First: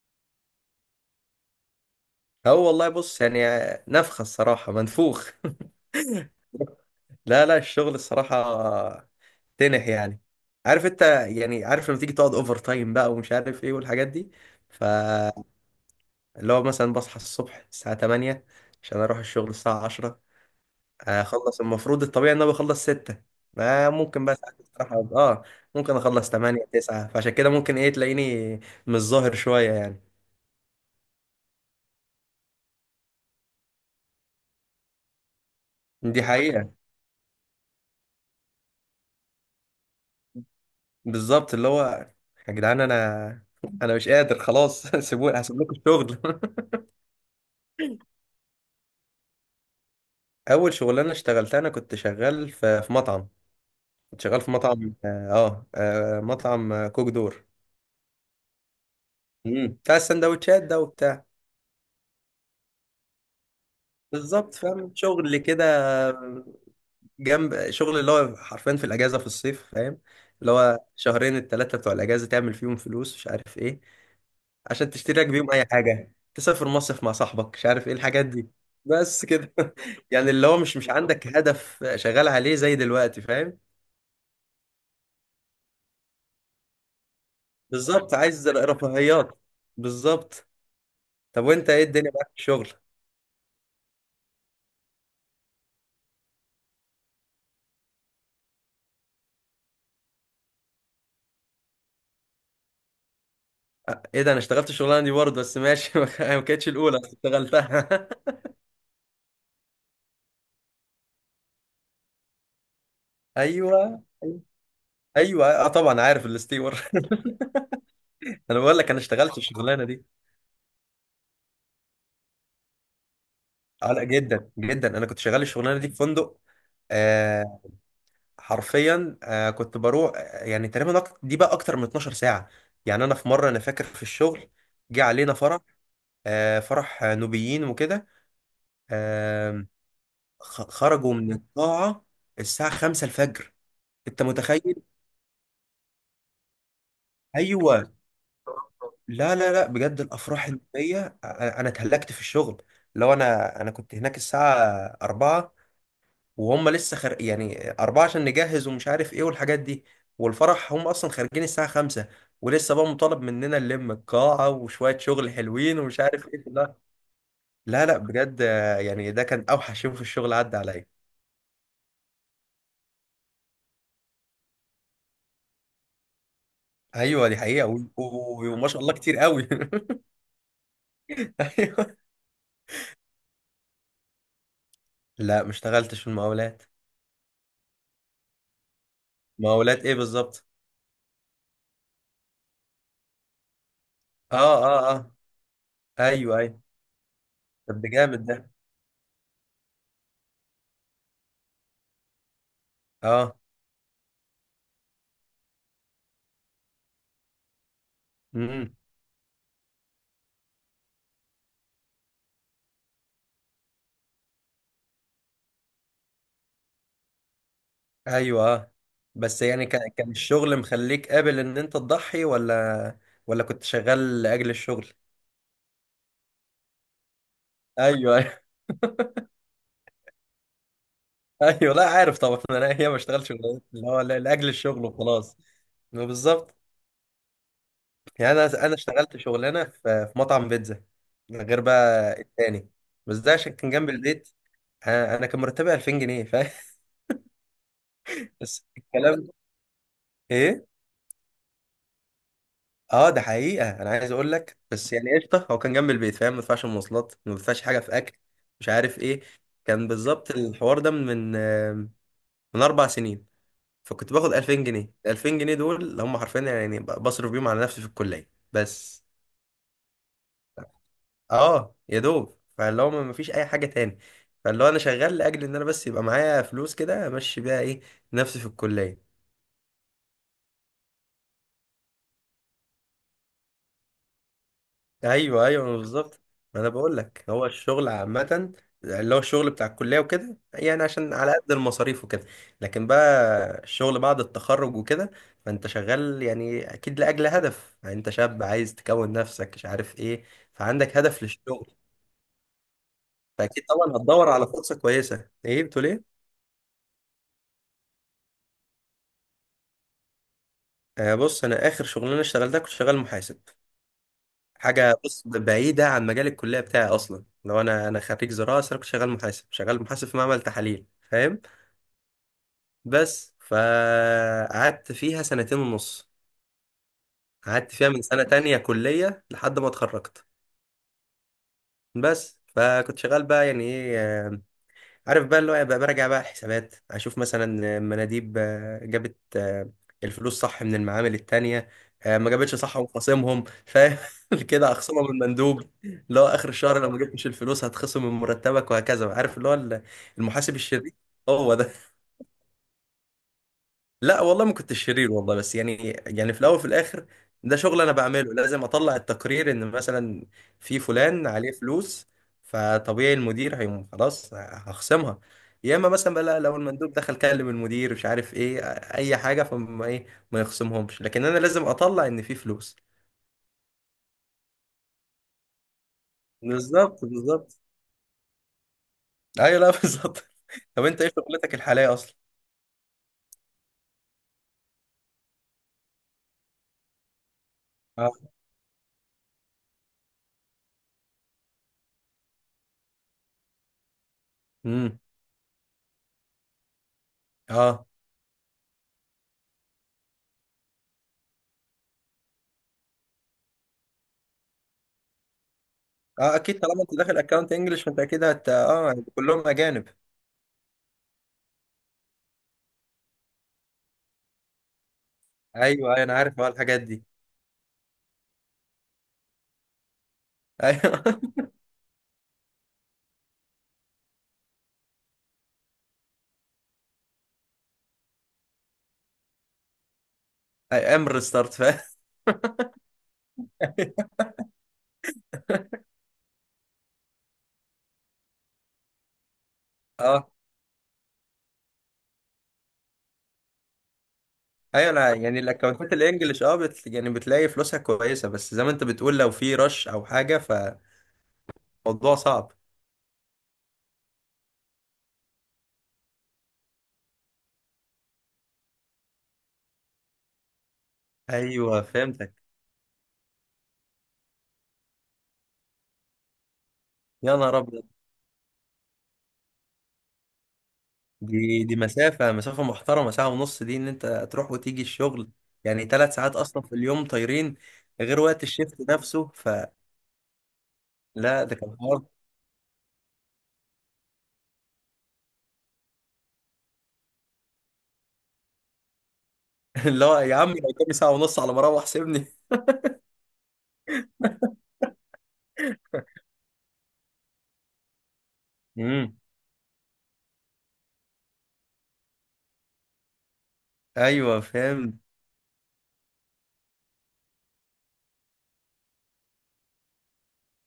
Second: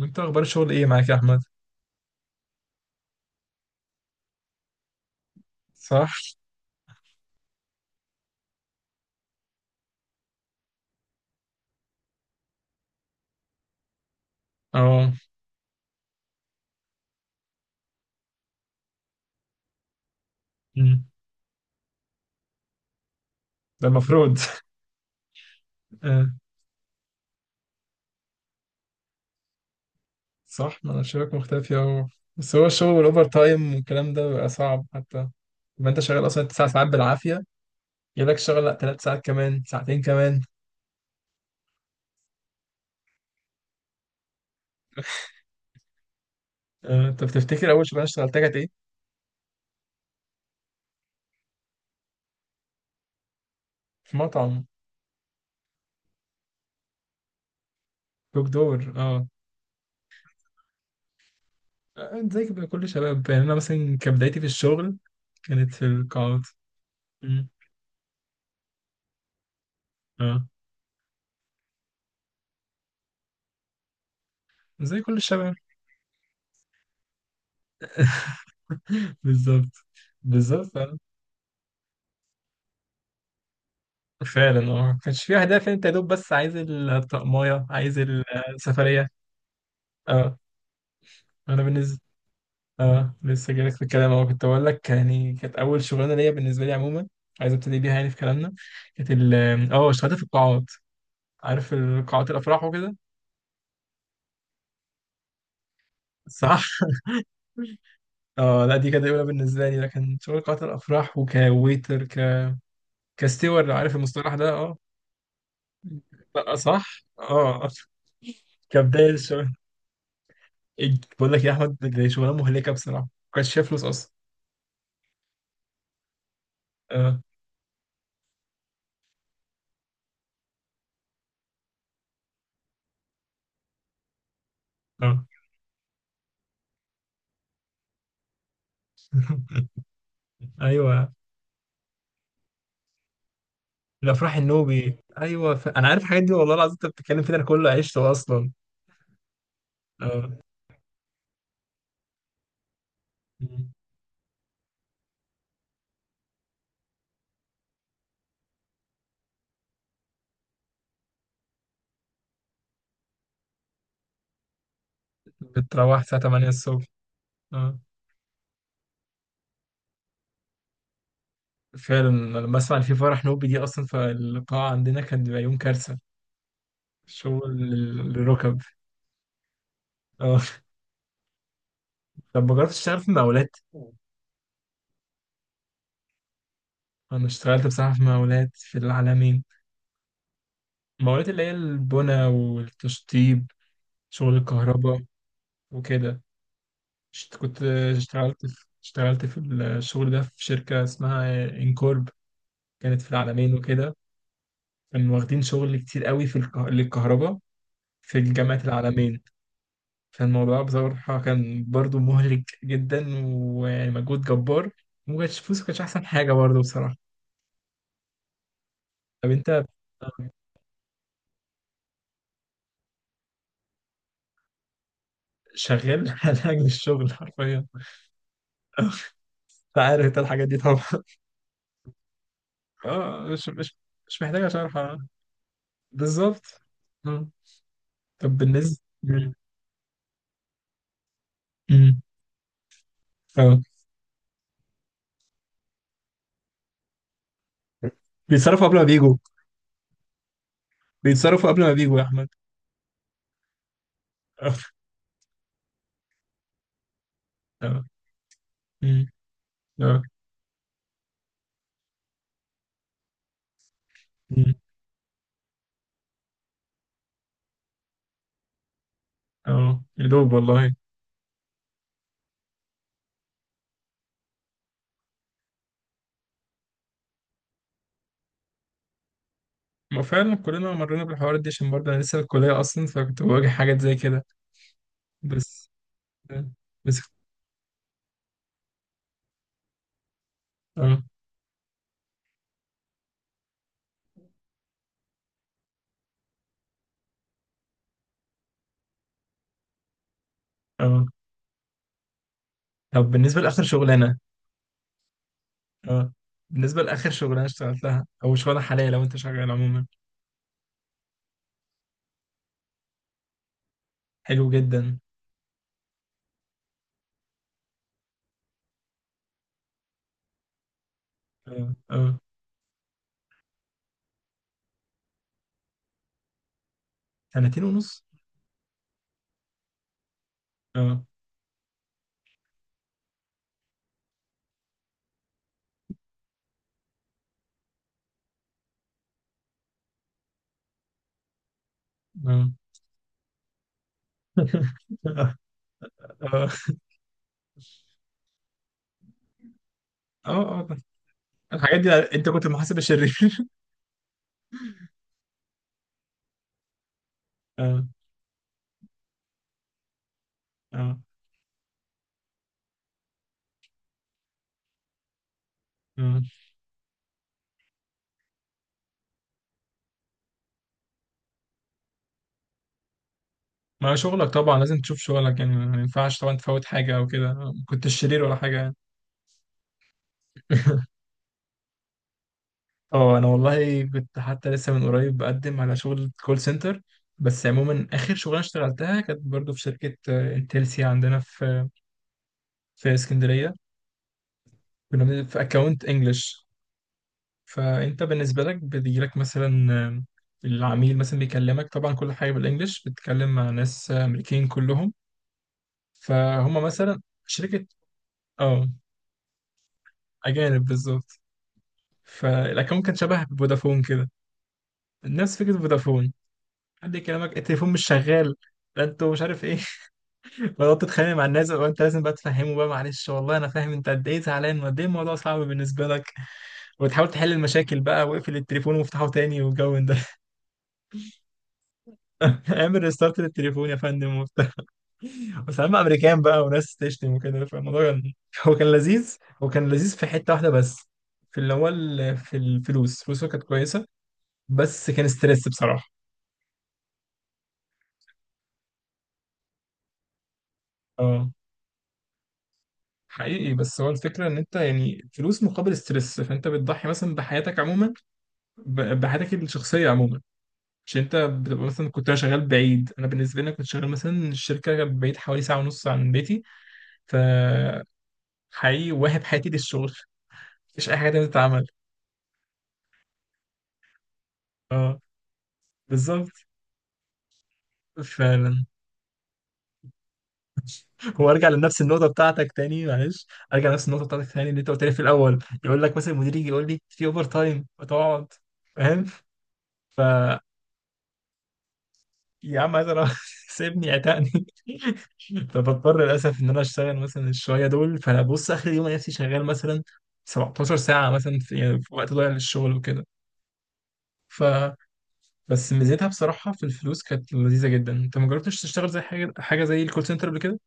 انت اخبار الشغل ايه معاك يا احمد؟ هو والله بص يعني نفخة الصراحة منفوخ صح. لا لا الشغل الصراحة تنح يعني. عارف انت. يعني عارف لما تيجي تقعد اوفر تايم بقى ومش عارف ايه والحاجات دي. اه. فاللي هو مثلا بصحى الصبح الساعة 8 عشان اروح الشغل الساعة 10. مم. اخلص المفروض الطبيعي ان انا بخلص 6. ده ما ممكن بقى المفروض. ساعات الصراحة ممكن آه. اخلص 8 9، فعشان كده ممكن ايه تلاقيني مش ظاهر شوية يعني. صح، ما انا شايفك مختفي اهو. بس هو الشغل والاوفر تايم والكلام ده بيبقى صعب، حتى لما انت دي شغال اصلا تسع حقيقة. ساعات بالعافيه جالك شغل، لا 3 ساعات كمان ساعتين كمان. بالظبط اللي هو يا جدعان انا مش قادر خلاص سيبوني هسيب لكم الشغل آه. انت بتفتكر اول شغلانه اشتغلتها كانت ايه؟ اول شغلانه اشتغلتها انا كنت شغال في مطعم. في كنت شغال في مطعم. مطعم مطعم كوك دور. دوك دور. اه. مم. بتاع السندوتشات ده وبتاع. زي كده كل شباب، يعني انا مثلا كبدايتي في بالظبط فاهم الشغل شغل كده، كانت في القاعات. مم. جنب شغل اللي هو حرفيا في الاجازه في الصيف فاهم. اه. اللي هو شهرين الثلاثه بتوع الاجازه تعمل فيهم فلوس مش عارف ايه، عشان زي كل تشتري لك بيهم الشباب. اي حاجه، تسافر مصيف مع صاحبك مش عارف ايه الحاجات دي. بس كده بالظبط. يعني اللي هو مش بالظبط. عندك هدف شغال عليه زي دلوقتي فاهم. فعلا، ما كانش فيه اهداف، انت يا دوب بس عايز الطقمايه عايز بالظبط، عايز السفريه. رفاهيات. اه. بالظبط. طب انا وانت ايه بالنسبه الدنيا معاك في الشغل؟ اه لسه جايلك في الكلام اهو، كنت بقول لك يعني كانت اول شغلانه ليا بالنسبه لي عموما، عايز ابتدي بيها يعني في كلامنا. كانت ال اه اشتغلت في القاعات، عارف القاعات الافراح وكده. ايه ده، انا اشتغلت الشغلانه دي برضه بس ماشي ما صح. كانتش الاولى بس اشتغلتها اه لا دي كانت اولى بالنسبه لي، لكن شغل قاعات الافراح وكويتر ك كستيور لو عارف ايوه المصطلح ده. اه. ايوه، اه طبعا عارف لا الاستيور صح. اه. انا بقول لك انا كبدايه اشتغلت الشغل. الشغلانه دي. بقول لك يا احمد، دي شغلانه مهلكه بصراحه ما كانش فيها فلوس اه لا، اصلا. جدا جدا، انا كنت شغال الشغلانه دي في فندق. اه. آه، حرفيا كنت بروح. يعني تقريبا دي بقى اكتر من 12 ساعة. يعني انا في مرة انا فاكر في الشغل جه اه. علينا فرح. فرح نوبيين وكده. آه. ايوه. خرجوا من القاعة الساعة 5 الفجر. انت الافراح متخيل؟ النوبي ايوه... ف... انا عارف الحاجات دي والله العظيم، انت بتتكلم فيها انا كله ايوه. عشته اصلا. لا لا لا بجد، اه. الافراح النوبية انا اتهلكت في الشغل. لو انا كنت هناك الساعة 4، وهم لسه يعني أربعة عشان نجهز ومش عارف إيه والحاجات دي، والفرح هم أصلا خارجين الساعة خمسة، ولسه بقى مطالب مننا نلم القاعة وشوية شغل حلوين بتروح ومش الساعه عارف إيه. 8 لا الصبح. اه. لا لا بجد يعني ده كان أوحش يوم في الشغل عدى عليا. فعلا، أنا لما اسمع ان في فرح نوبي دي اصلا فالقاعه عندنا كان بيبقى يوم كارثه. أيوه دي شغل حقيقة للركب. وما شاء الله كتير قوي اه. أيوه. طب ما جربتش تشتغل في مقاولات؟ لا ما اشتغلتش في المقاولات. انا اشتغلت بصراحه في مقاولات في العالمين. مقاولات إيه بالظبط؟ المقاولات اللي هي البنى والتشطيب، شغل أه أه الكهرباء أه. وكده. أيوه أيوه. كنت طب ده جامد اشتغلت ده. في الشغل ده في شركة اسمها انكورب، كانت في أه. العالمين وكده. كانوا واخدين شغل كتير قوي في للكهرباء في الجامعة مم. العالمين. فالموضوع بصراحة كان برضو مهلك جدا ومجهود جبار، ومكانش فلوس، كانش أحسن حاجة برضو بصراحة. ايوه، طب بس أنت يعني كان الشغل مخليك قابل ان انت تضحي، ولا ولا كنت شغال لاجل الشغل. شغال على أجل الشغل حرفيا. ايوه ايوه أنت عارف أنت الحاجات دي طبعا. ايوه لا، عارف طبعا. انا هي ما اه اشتغلتش اللي هو مش محتاجة لاجل شرح. الشغل آه. وخلاص. بالظبط. بالظبط. آه. يعني طب انا بالنسبة. اشتغلت مم. شغلانه في في مطعم بيتزا، غير مم. بقى التاني. بس ده عشان اه. كان جنب البيت. آه، انا كان مرتبي 2000 جنيه فاهم بيتصرفوا بس قبل ما بيجوا، الكلام ايه. بيتصرفوا قبل ما بيجوا يا احمد. اه ده حقيقة، انا عايز اقول لك بس يعني قشطة هو كان جنب البيت فاهم، ما بدفعش مواصلات، ما بدفعش حاجة اه. في اكل مش عارف أمم. ايه. كان اه. بالظبط الحوار ده من من 4 سنين. فكنت باخد أمم. 2000 جنيه. 2000 جنيه دول اللي هم حرفيا يعني بصرف بيهم على نفسي في الكلية بس. اه يا دوب والله. اه يا دوب، فاللي هو ما فيش اي حاجة تاني. فاللي هو انا شغال لاجل ان انا بس يبقى معايا فلوس كده امشي بيها ايه نفسي في الكلية. ما فعلا كلنا مرينا بالحوارات دي، عشان برضه انا لسه في الكليه اصلا، فكنت بواجه حاجات زي كده. ايوه ايوه، بس. ما بالظبط. ما انا بقول بس. لك هو الشغل عامه اللي هو الشغل بتاع الكليه وكده يعني اه. عشان على قد المصاريف وكده. لكن بقى الشغل بعد التخرج وكده، فانت شغال يعني اكيد لاجل هدف، يعني انت شاب عايز تكون نفسك مش عارف ايه، فعندك اه. هدف للشغل. طب بالنسبه لاخر فاكيد طبعا شغلانه. هتدور على فرصه كويسه. ايه بتقول اه ايه؟ بالنسبه لاخر شغلانه اشتغلتها او شغلانه حاليا لو انت شغال عموما. بص، انا اخر شغلانه اشتغلتها كنت شغال محاسب. حلو حاجه جدا. بص بعيده عن مجال الكليه بتاعي اصلا، لو انا خريج زراعه بس انا كنت شغال محاسب، شغال محاسب في معمل تحاليل فاهم. اه. اه. بس فقعدت فيها سنتين ونص. سنتين قعدت فيها ونص. من سنة تانية كلية لحد ما اتخرجت. اه. بس فكنت شغال بقى يعني ايه عارف بقى اللي هو بقى براجع بقى الحسابات، اشوف مثلا مناديب جابت الفلوس صح من المعامل التانية، ما اه. جابتش صح وخصمهم فاهم كده. اخصمها من المندوب اللي هو اخر اه. الشهر لو ما جبتش الفلوس هتخصم من مرتبك وهكذا، عارف اللي هو اه. المحاسب آه. الشرير. هو ده. الحاجات دي. انت كنت المحاسب الشرير؟ لا والله ما كنت شرير والله، بس يعني يعني في الاول وفي الاخر ده شغل اه. انا بعمله. لازم اطلع التقرير ان مثلا في اه. فلان عليه فلوس، فطبيعي المدير هيقوم خلاص هخصمها. يا اما مثلا بقى مم. لا، لو المندوب دخل كلم المدير مش عارف ايه اي حاجه فما ايه ما يخصمهمش، لكن انا لازم اطلع ان في فلوس. ما شغلك طبعا لازم تشوف شغلك، يعني ما ينفعش طبعا تفوت حاجة بالظبط أو كده، ما بالظبط. كنتش شرير ولا حاجة يعني. ايوه لا بالظبط. طب انت ايه شغلتك الحاليه اصلا؟ اه أنا والله كنت حتى لسه من قريب بقدم على شغل كول سنتر. بس عموما آخر اه. شغلانة اشتغلتها كانت برضو في شركة انتلسيا عندنا في اسكندرية. امم كنا في أكاونت إنجلش. اه فأنت بالنسبة لك بيجيلك مثلا العميل مثلا بيكلمك طبعا كل حاجة بالإنجلش، بتتكلم مع ناس أمريكان كلهم. اه، اكيد فهم طالما انت مثلا داخل اكونت شركة. انجلش فانت اكيد هت اه. اه كلهم اجانب. أجانب بالظبط. فالاكونت كان شبه فودافون كده، نفس فكره ايوه ايوه، انا فودافون. عارف الحاجات حد دي. يكلمك التليفون مش شغال، لا انتوا مش عارف ايه. بدات ايوه تتخانق مع الناس وانت لازم بقى تفهمه بقى، معلش والله انا فاهم انت قد ايه زعلان وقد ايه الموضوع صعب بالنسبه لك، وتحاول تحل المشاكل بقى واقفل التليفون وافتحه تاني والجو من ده. اي ام ريستارت فاهم. اعمل ريستارت للتليفون يا فندم وبتاع، وسلام امريكان بقى وناس تشتم وكده، فالموضوع كان هو كان لذيذ. هو كان لذيذ في اه حته واحده بس، في اللي هو في الفلوس، فلوسه كانت كويسه. بس ايوه، كان انا يعني ستريس بصراحه. الاكونتات الانجليش يعني بتلاقي فلوسها كويسه، بس زي ما انت بتقول لو في رش او حاجه اه. فموضوع صعب. حقيقي. بس هو الفكرة إن أنت يعني فلوس مقابل ستريس، فأنت بتضحي مثلا بحياتك عموما، بحياتك الشخصية عموما. مش أنت بتبقى ايوه مثلا، كنت أنا فهمتك. شغال بعيد، أنا بالنسبة لي أنا كنت شغال مثلا الشركة بعيد حوالي ساعة ونص عن بيتي. ف يا نهار ابيض. حقيقي واهب حياتي للشغل، مفيش أي حاجة تانية دي تتعمل. دي مسافه محترمه، ساعه ونص دي ان انت تروح وتيجي أه. الشغل، يعني 3 ساعات بالظبط. اصلا في اليوم طايرين، غير وقت فعلا. الشيفت نفسه، فلا. هو أرجع ده كان لنفس حوار النقطة بتاعتك تاني معلش، أرجع لنفس النقطة بتاعتك تاني اللي أنت قلت لي في الأول. يقول لك مثلا المدير يجي يقول لي في أوفر تايم وتقعد، فاهم. ف اللي هو يا عم لو كان ساعه ونص على ما اروح سيبني. يا عم عايز اروح سيبني عتقني. فبضطر للاسف ان انا اشتغل مثلا الشويه دول، فانا بص اخر يوم ألاقي نفسي امم شغال مثلا 17 ساعه مثلا في، يعني في وقت ضايع للشغل وكده. ايوه ف فهمت. بس ميزتها بصراحه في الفلوس كانت لذيذه جدا. انت ما جربتش تشتغل زي حاجه حاجه زي الكول سنتر قبل كده؟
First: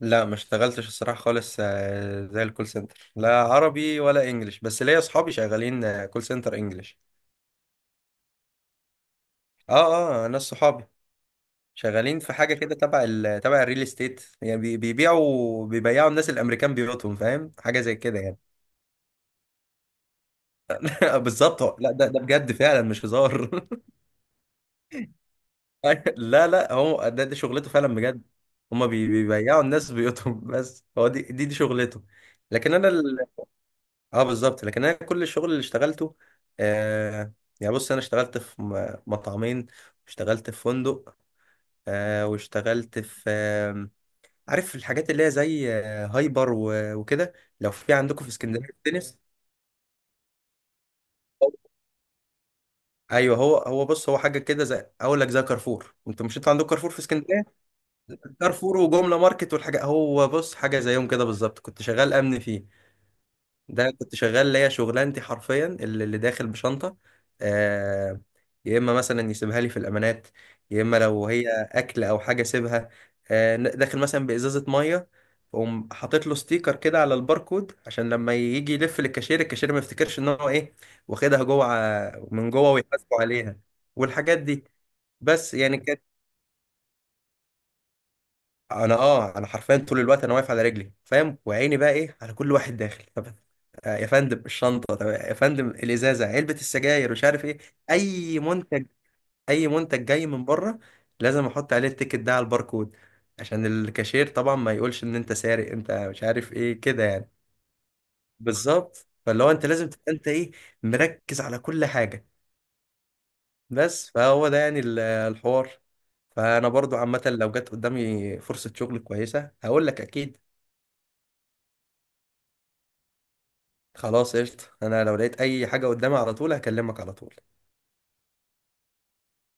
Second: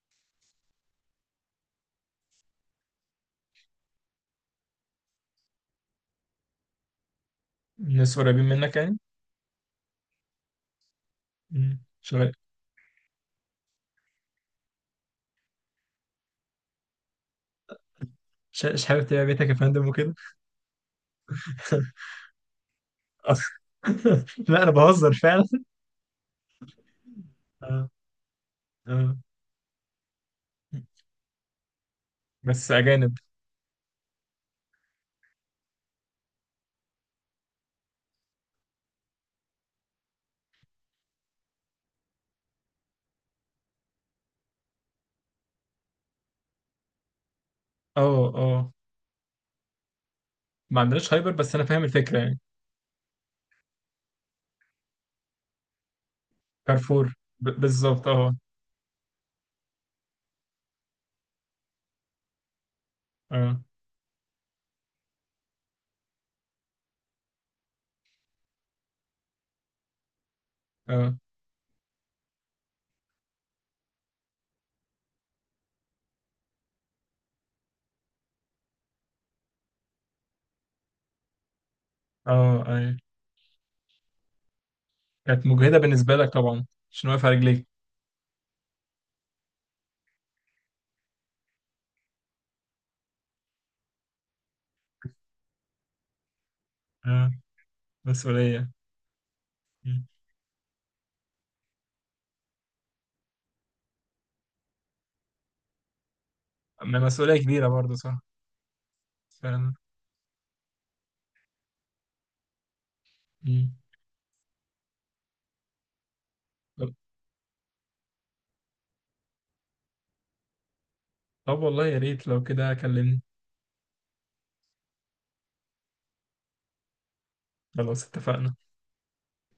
لا ما اشتغلتش الصراحة خالص زي الكول سنتر، لا عربي ولا انجليش، بس ليا صحابي شغالين كول سنتر انجليش. الناس قريبين منك يعني. اه اه، ناس صحابي مم. شغالين شغال. في حاجة كده تبع تبع الريل استيت، يعني بيبيعوا الناس الامريكان بيوتهم فاهم، حاجة زي كده يعني. مش حابب تبيع بيتك يا فندم وكده. بالظبط لا ده بجد فعلا مش هزار لا انا بهزر فعلا. لا لا هو ده دي شغلته آه. فعلا بجد. هما آه. بيبيعوا الناس بيوتهم، بس هو دي شغلته. بس لكن انا، اجانب. اه بالظبط، لكن انا كل الشغل اللي اشتغلته آه، يعني بص انا اشتغلت في مطعمين، اشتغلت في فندق واشتغلت في عارف الحاجات اللي هي زي هايبر وكده، لو في عندكم في اه. اسكندريه اه. تنس. ما عندناش هايبر، بس انا فاهم الفكره يعني. ايوه هو، بص هو حاجه كده زي اقول لك زي كارفور. انتوا مش، انتوا عندكم كارفور في كارفور. اسكندريه؟ بالظبط اه. كارفور وجمله ماركت والحاجه. هو بص حاجه زيهم كده بالظبط، كنت شغال امن فيه. اه. ده كنت شغال ليا شغلانتي حرفيا اللي داخل بشنطة آه، يا إما مثلا يسيبها لي في الأمانات، يا إما اه. لو هي أكل أو حاجة سيبها داخل مثلا بإزازة مية، أقوم حاطط له ستيكر كده على الباركود عشان لما يجي يلف للكاشير، الكاشير ما يفتكرش إن هو إيه واخدها جوه من اه. جوه ايوه. ويحاسبوا عليها والحاجات دي. كانت بس يعني مجهدة كانت. بالنسبة لك طبعا، عشان واقف على رجليك. انا انا حرفيا طول الوقت انا واقف على رجلي فاهم، وعيني بقى ايه على كل واحد داخل. طب يا فندم الشنطه، طب يا فندم الازازه، علبه السجاير مش اه. عارف ايه، اي مسؤولية. منتج اي منتج مم. جاي من بره لازم احط عليه التيكت ده على الباركود، عشان الكاشير طبعا ما يقولش ان انت سارق انت مش عارف ايه أما كده يعني. مسؤولية كبيرة برضه، صح. بالظبط، فاللي هو انت فعلا. لازم تبقى انت ايه مركز على كل حاجه. مم. بس فهو ده يعني الحوار. فانا طب. برضو عامه لو جت قدامي فرصه شغل كويسه هقول لك اكيد. طب والله يا ريت لو كده كلمني. خلاص قشطة، انا لو لقيت اي حاجة قدامي على طول هكلمك على طول. خلاص اتفقنا.